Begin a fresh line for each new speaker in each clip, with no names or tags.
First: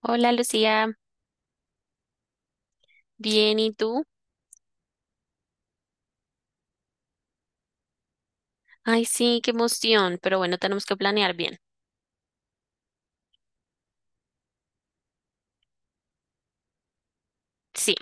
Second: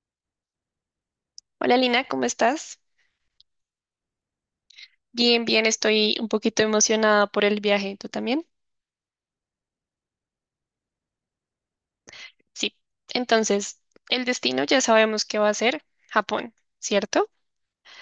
Hola Lucía,
Hola Lina, ¿cómo estás?
bien, ¿y tú?
Bien, bien, estoy un poquito emocionada por el viaje. ¿Tú también?
Ay, sí, qué emoción, pero bueno, tenemos que planear bien.
Sí. Entonces, el destino ya sabemos que va a ser Japón, ¿cierto?
Sí,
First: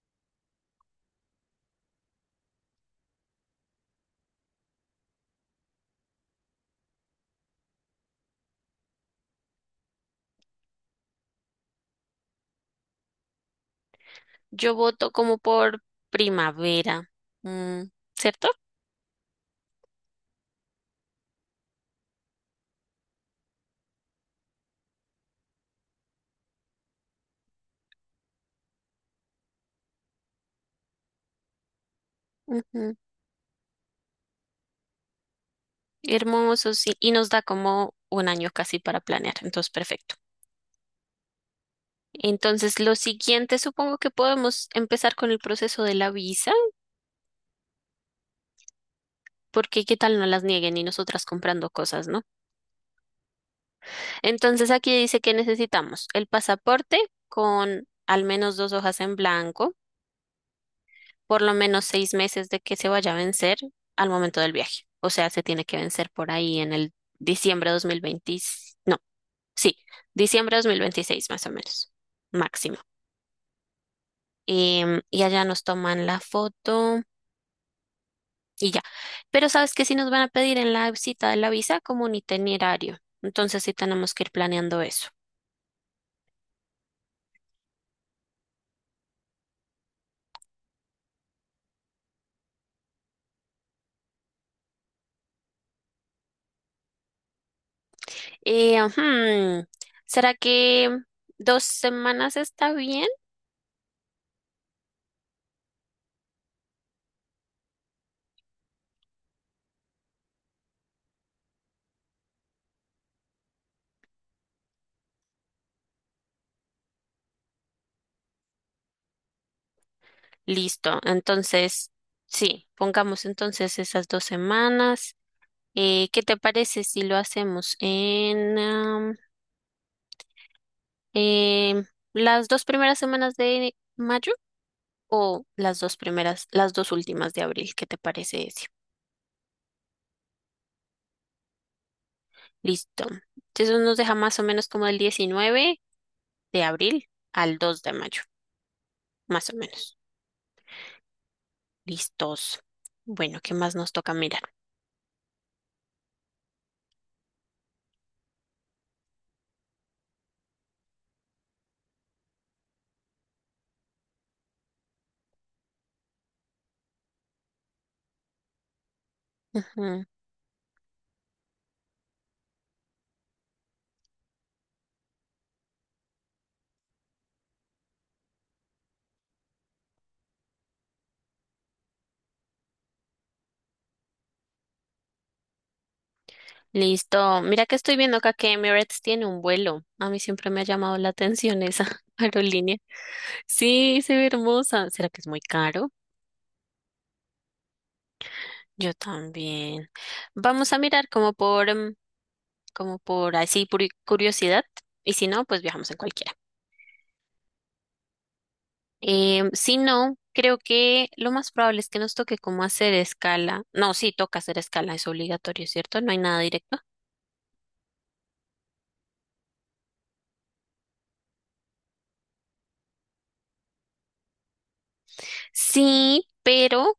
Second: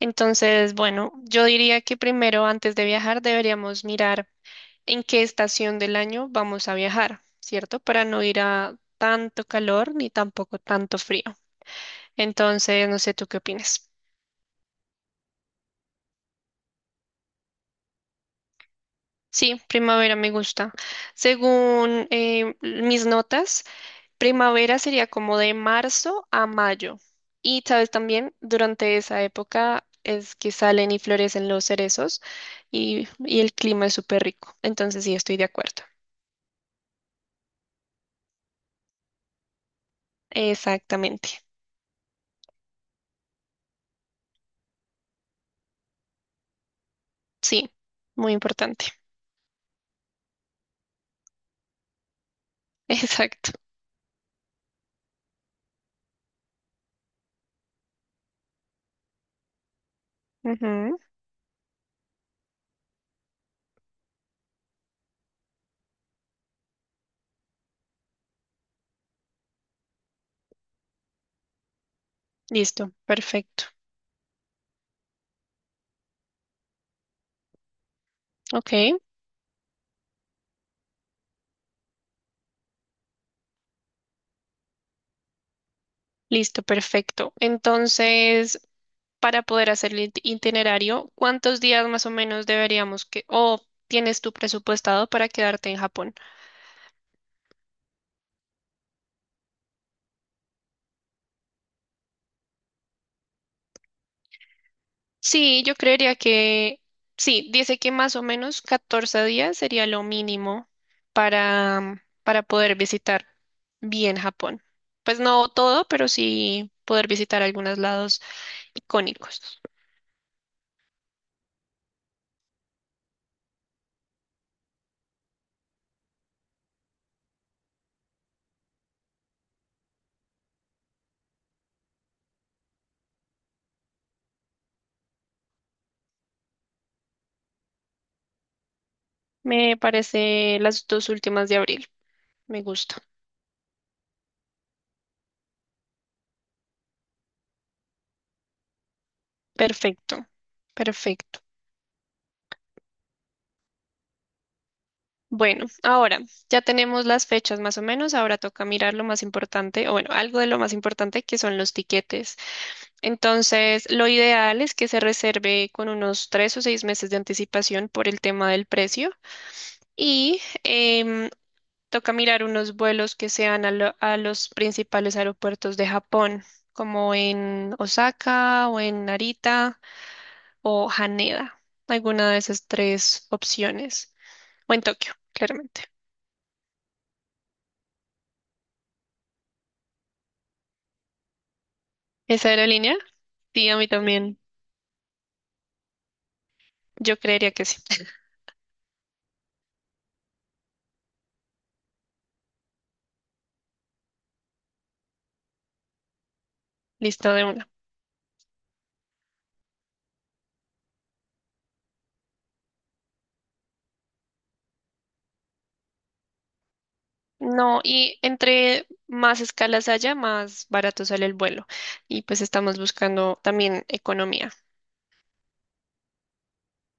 Entonces, bueno, yo diría que primero, antes de viajar, deberíamos mirar en qué estación del año vamos a viajar, ¿cierto? Para no ir a tanto calor ni tampoco tanto frío. Entonces, no sé, ¿tú qué opinas?
yo voto como por primavera, mm, ¿cierto?
Sí, primavera me gusta. Según mis notas, primavera sería como de marzo a mayo. Y sabes también, durante esa época es que salen y florecen los cerezos
Ujú.
y el clima es súper rico. Entonces sí, estoy de acuerdo.
Hermoso, sí, y nos da como un año casi para planear, entonces perfecto.
Exactamente.
Entonces, lo siguiente, supongo que podemos empezar con el proceso de la visa,
Sí, muy importante.
porque qué tal no las nieguen y nosotras comprando cosas, ¿no?
Exacto.
Entonces, aquí dice que necesitamos el pasaporte con al menos 2 hojas en blanco,
Ujú.
por lo menos 6 meses de que se vaya a vencer al momento del viaje. O sea, se tiene que vencer por ahí en el diciembre 2020, no, sí, diciembre 2026 más o menos, máximo.
Listo, perfecto.
Y allá nos toman la foto. Y
Ok,
ya. Pero sabes que si nos van a pedir en la cita de la visa como un itinerario, entonces sí tenemos que ir planeando eso.
listo, perfecto. Entonces, para poder hacer el itinerario, ¿cuántos días más o menos deberíamos que, o tienes tu presupuestado para quedarte en Japón?
Ujú, ¿será que 2 semanas está bien?
Sí, yo creería que sí, dice que más o menos 14 días sería lo mínimo para poder visitar bien Japón. Pues no todo, pero sí poder visitar algunos lados icónicos.
Listo, entonces sí, pongamos entonces esas 2 semanas. ¿Qué te parece si lo hacemos en em, las dos primeras semanas de mayo o las dos primeras, las dos últimas de abril? ¿Qué te parece, ese?
Me parece las dos últimas de abril. Me gusta.
Listo. Entonces nos deja más o menos como el 19 de abril al 2 de mayo, más o menos.
Perfecto, perfecto.
Listos. Bueno, ¿qué más nos toca mirar?
Bueno, ahora ya tenemos las fechas más o menos. Ahora toca mirar lo más importante, o bueno, algo de lo más importante que son los tiquetes. Entonces, lo ideal es que se reserve con unos 3 o 6 meses de anticipación por el tema del precio
Ujú.
y toca mirar unos vuelos que sean a los principales aeropuertos de Japón, como en Osaka o en Narita o Haneda, alguna de esas tres opciones, o en Tokio, claramente.
Listo. Mira que estoy viendo acá que Emirates tiene un vuelo. A mí siempre me ha llamado la atención esa
¿Esa
aerolínea.
aerolínea? Sí, a mí
Sí, se ve
también.
hermosa. ¿Será que es muy caro?
Yo creería que sí.
Yo también. Vamos a mirar como por, como por así, por curiosidad. Y si no, pues viajamos en cualquiera.
Listo de una.
Si no, creo que lo más probable es que nos toque como hacer escala. No, sí, toca hacer escala, es obligatorio, ¿cierto? No hay nada directo.
No, y entre más escalas haya, más barato sale el vuelo. Y pues estamos buscando también economía.
Sí, pero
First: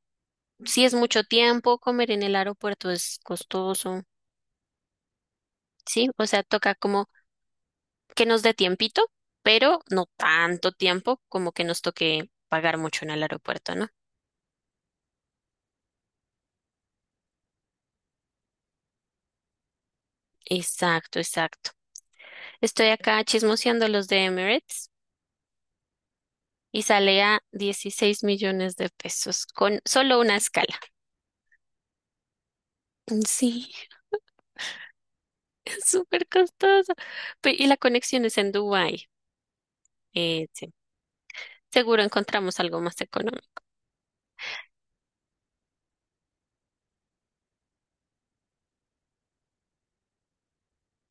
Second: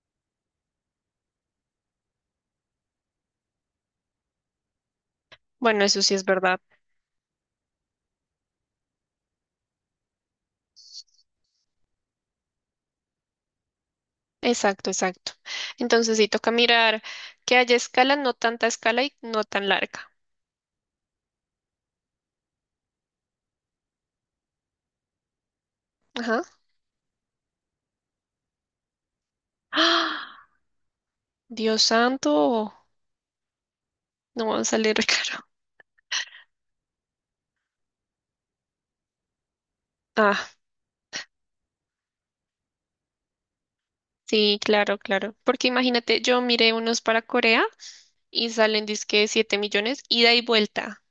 si es mucho tiempo, comer en el aeropuerto es costoso,
Bueno, eso
¿sí?
sí
O
es
sea,
verdad.
toca como que nos dé tiempito, pero no tanto tiempo como que nos toque pagar mucho en el aeropuerto, ¿no?
Exacto, exacto. Entonces sí toca mirar que haya escala, no tanta escala y no tan larga.
Exacto, exacto. Estoy acá chismoseando los de Emirates
Ajá.
y sale a 16 millones de pesos con solo una
¡Ah!
escala.
Dios santo,
Mm, sí,
no va a salir caro.
es súper costoso. Y la conexión es en Dubái.
Ah,
Sí. Seguro encontramos algo más económico.
sí, claro, claro. Porque imagínate, yo miré unos para Corea y salen disque 7 millones ida y vuelta.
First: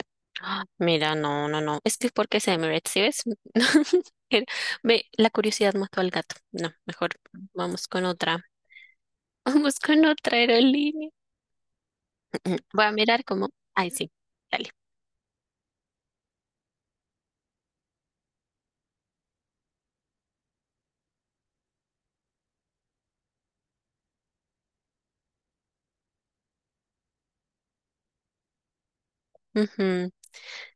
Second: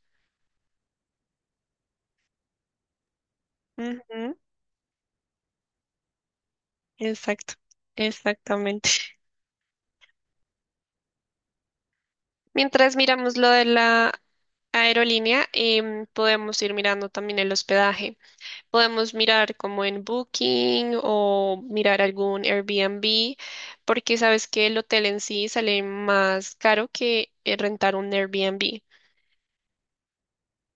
Ah, mira, no, no, no. Es que porque es Emirates, ¿sí ves?
Ujú,
Era- Ve, la curiosidad mató al gato. No, mejor
exacto,
vamos con otra.
exactamente.
Vamos con otra aerolínea. Mm. Voy a
Mientras
mirar
miramos
cómo.
lo de
Ay, sí.
la
Dale.
aerolínea, podemos ir mirando también el hospedaje. Podemos mirar como en Booking o mirar algún Airbnb, porque sabes que el hotel en sí sale más caro que rentar un Airbnb.
Ujú.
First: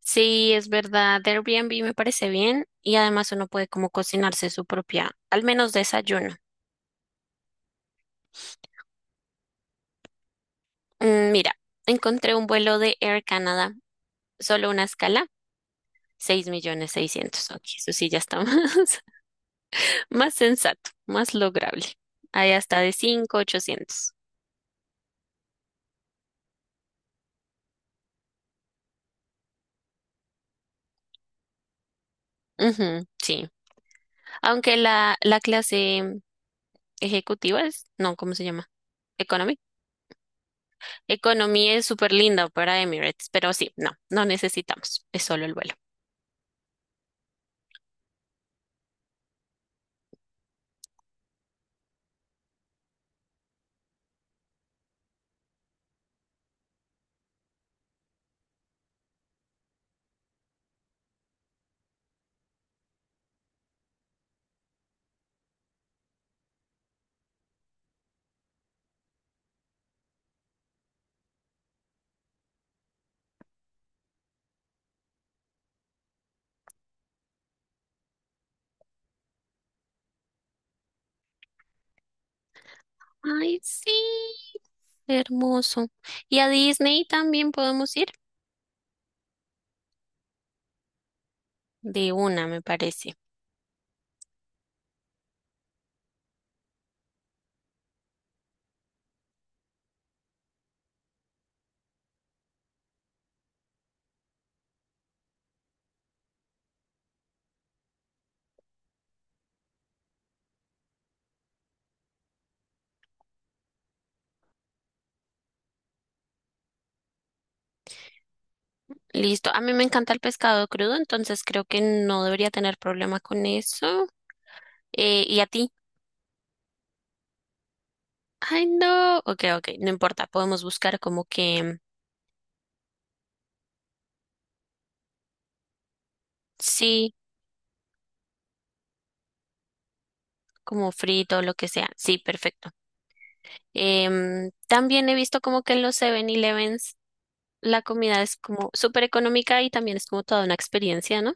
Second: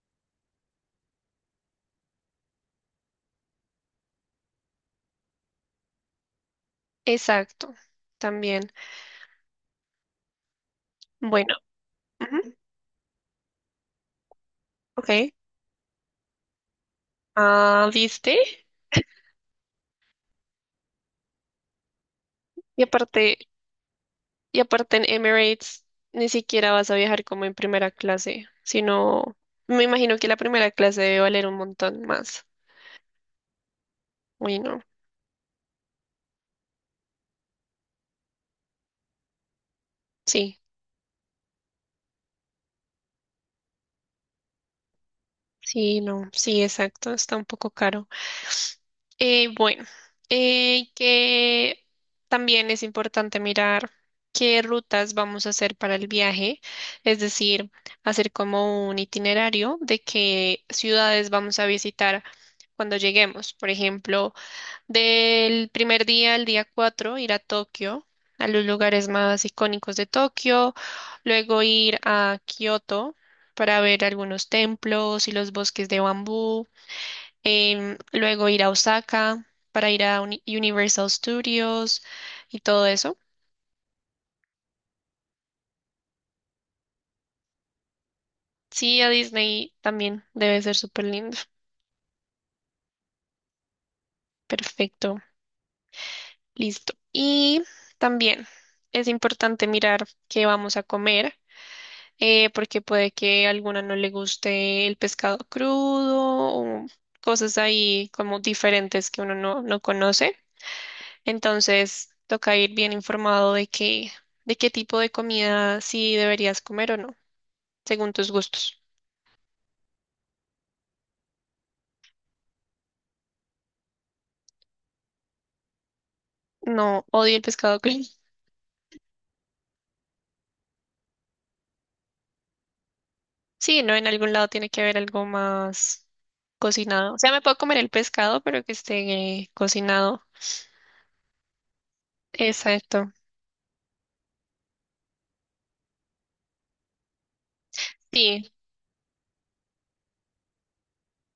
Sí, es verdad. Airbnb me parece bien y además uno puede como cocinarse su propia, al menos desayuno.
Exacto, también.
Mira,
Bueno,
encontré un
ujú,
vuelo de Air Canada, solo una escala,
ok.
6 millones 600. Ok,
Ah,
eso sí ya
¿viste?
está más, más sensato, más lograble. Ahí hasta
Y
de
aparte,
5 800.
y aparte en Emirates ni siquiera vas a viajar como en primera clase, sino me imagino que la primera clase debe valer un montón más.
Ujú, sí.
Uy,
Aunque
no.
la clase ejecutiva es, no, ¿cómo se llama? Economy.
Sí,
Economy es súper linda para Emirates, pero sí, no, no necesitamos, es solo el vuelo.
sí, no, sí, exacto, está un poco caro. Bueno, que también es importante mirar qué rutas vamos a hacer para el viaje, es decir, hacer como un itinerario de qué ciudades vamos a visitar cuando lleguemos. Por ejemplo, del primer día al día 4 ir a Tokio, a los lugares más icónicos de Tokio, luego ir a Kioto para ver algunos templos y los bosques de bambú, luego ir a Osaka para ir a Universal Studios y todo eso.
Ay, sí, hermoso. Y a Disney también podemos ir
Sí, a Disney también debe ser súper lindo.
de una, me parece.
Perfecto, listo. Y también es importante mirar qué vamos a comer porque puede que a alguna no le guste el pescado crudo o cosas ahí como diferentes que uno no conoce. Entonces, toca ir bien informado de qué tipo de comida sí deberías comer o no, según tus gustos.
Listo. A mí me encanta el pescado crudo, entonces creo que no debería tener problema con eso. ¿Y a ti?
No, odio el pescado crudo.
Ay, no. Ok, ok, no importa. Podemos buscar como que.
Sí, no, en algún lado tiene que haber algo más
Sí,
cocinado. O sea, me puedo comer el pescado, pero que esté cocinado.
como frito, o lo que sea. Sí, perfecto.
Exacto.
También he visto como que en los Seven elevens la comida es
Sí,
como súper económica y también es como toda una experiencia, ¿no?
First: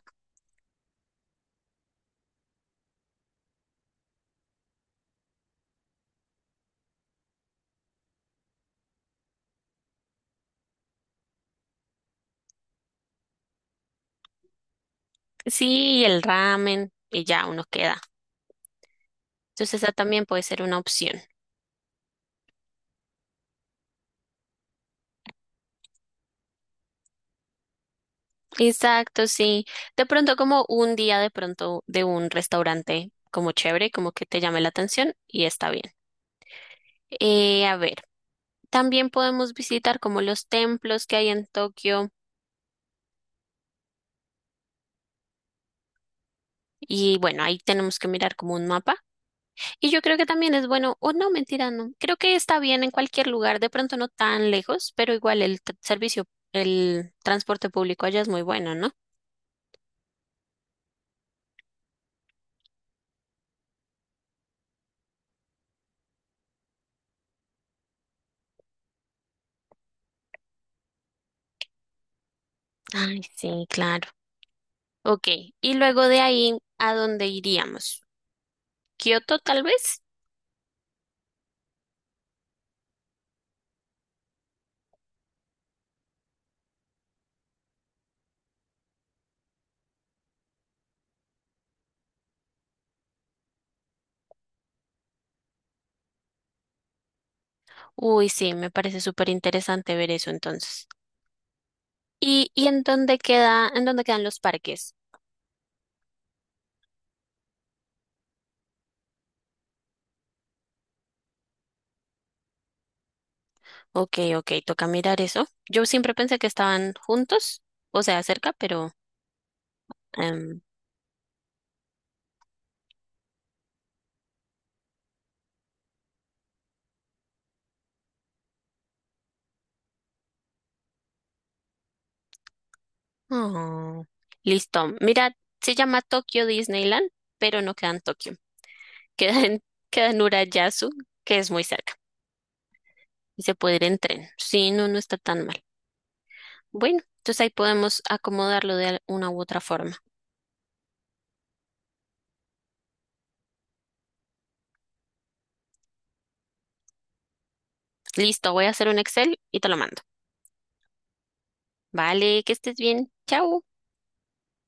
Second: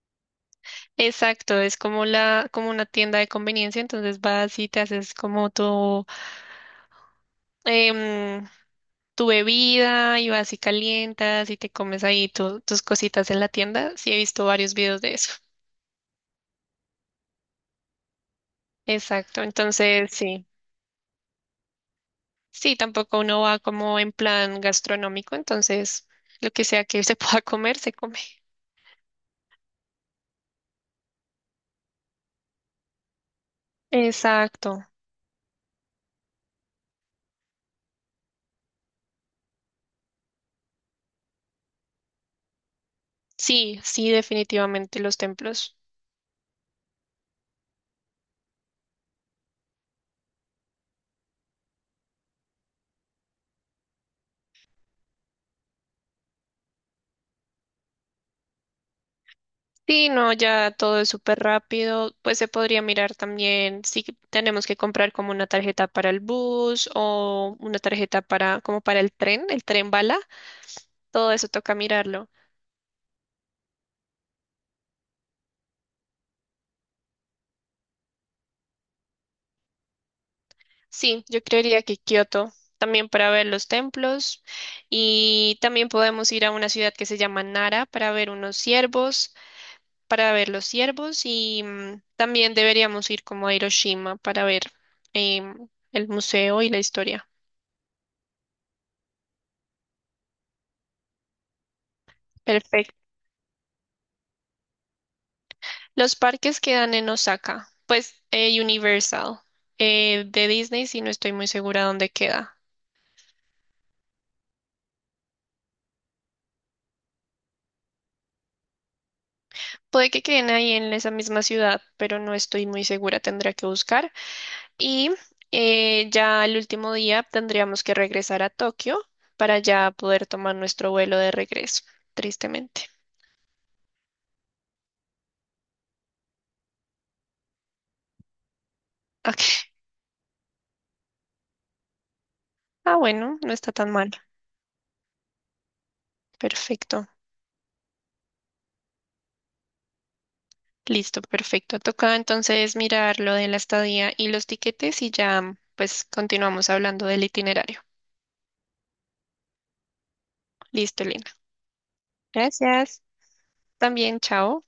exacto, es como la, como una tienda de conveniencia, entonces vas y te haces como em, tu bebida y vas y calientas y te comes ahí tus cositas en la tienda. Sí, he visto varios videos de eso.
Sí, y el ramen y ya uno queda.
Exacto,
Entonces esa
entonces
también puede
sí,
ser una opción.
sí, tampoco uno va como en plan gastronómico, entonces lo que sea que se pueda comer, se come.
Exacto, sí. De pronto como un día de pronto de un restaurante como chévere, como que te llame la
Exacto,
atención y está bien. A ver, también podemos visitar como los templos que hay en Tokio
sí, sí, definitivamente los templos.
y bueno, ahí tenemos que mirar como un mapa. Y yo creo que también es bueno, o no, mentira, no. Creo que está bien en cualquier lugar, de pronto no tan lejos, pero igual el servicio, el transporte público allá es muy bueno, ¿no?
Sí, no, ya todo es súper rápido. Pues se podría mirar también si tenemos que comprar como una tarjeta para el bus o una tarjeta para como para el tren bala. Todo eso toca mirarlo.
Ay, sí, claro. Ok, y luego de ahí, ¿a dónde iríamos? ¿Kioto tal vez?
Sí, yo creería que Kioto también para ver los templos y también podemos ir a una ciudad que se llama Nara para ver unos ciervos, para ver los ciervos y también deberíamos ir como a Hiroshima para ver el museo y la historia.
Uy, sí, me parece súper interesante ver eso entonces. ¿Y en
Perfecto.
dónde queda, en dónde quedan los parques?
Los parques quedan en Osaka, pues Universal, de Disney, si no estoy muy segura dónde queda.
Ok, ok, toca mirar eso. Yo siempre pensé que estaban juntos, o sea, cerca, pero.
Puede que queden
em,
ahí en esa misma ciudad, pero no estoy muy segura, tendré que buscar. Y ya el último día tendríamos que regresar a Tokio para ya poder tomar nuestro vuelo de regreso, tristemente.
Oh, listo. Mira, se llama Tokyo Disneyland, pero no queda en Tokio. Queda en,
Ok.
queda en Urayasu, que es muy cerca.
Ah, bueno,
Y
no
se
está
puede ir
tan
en
mal.
tren. Sí, no, no está tan mal. Bueno,
Perfecto.
entonces ahí podemos acomodarlo de una u otra forma.
Listo, perfecto. Toca entonces mirar lo de la estadía y los tiquetes y ya pues continuamos hablando del itinerario.
Listo, voy a hacer un Excel y te lo mando.
Listo, Elena.
Vale, que estés
Gracias.
bien. Chao.
También, chao.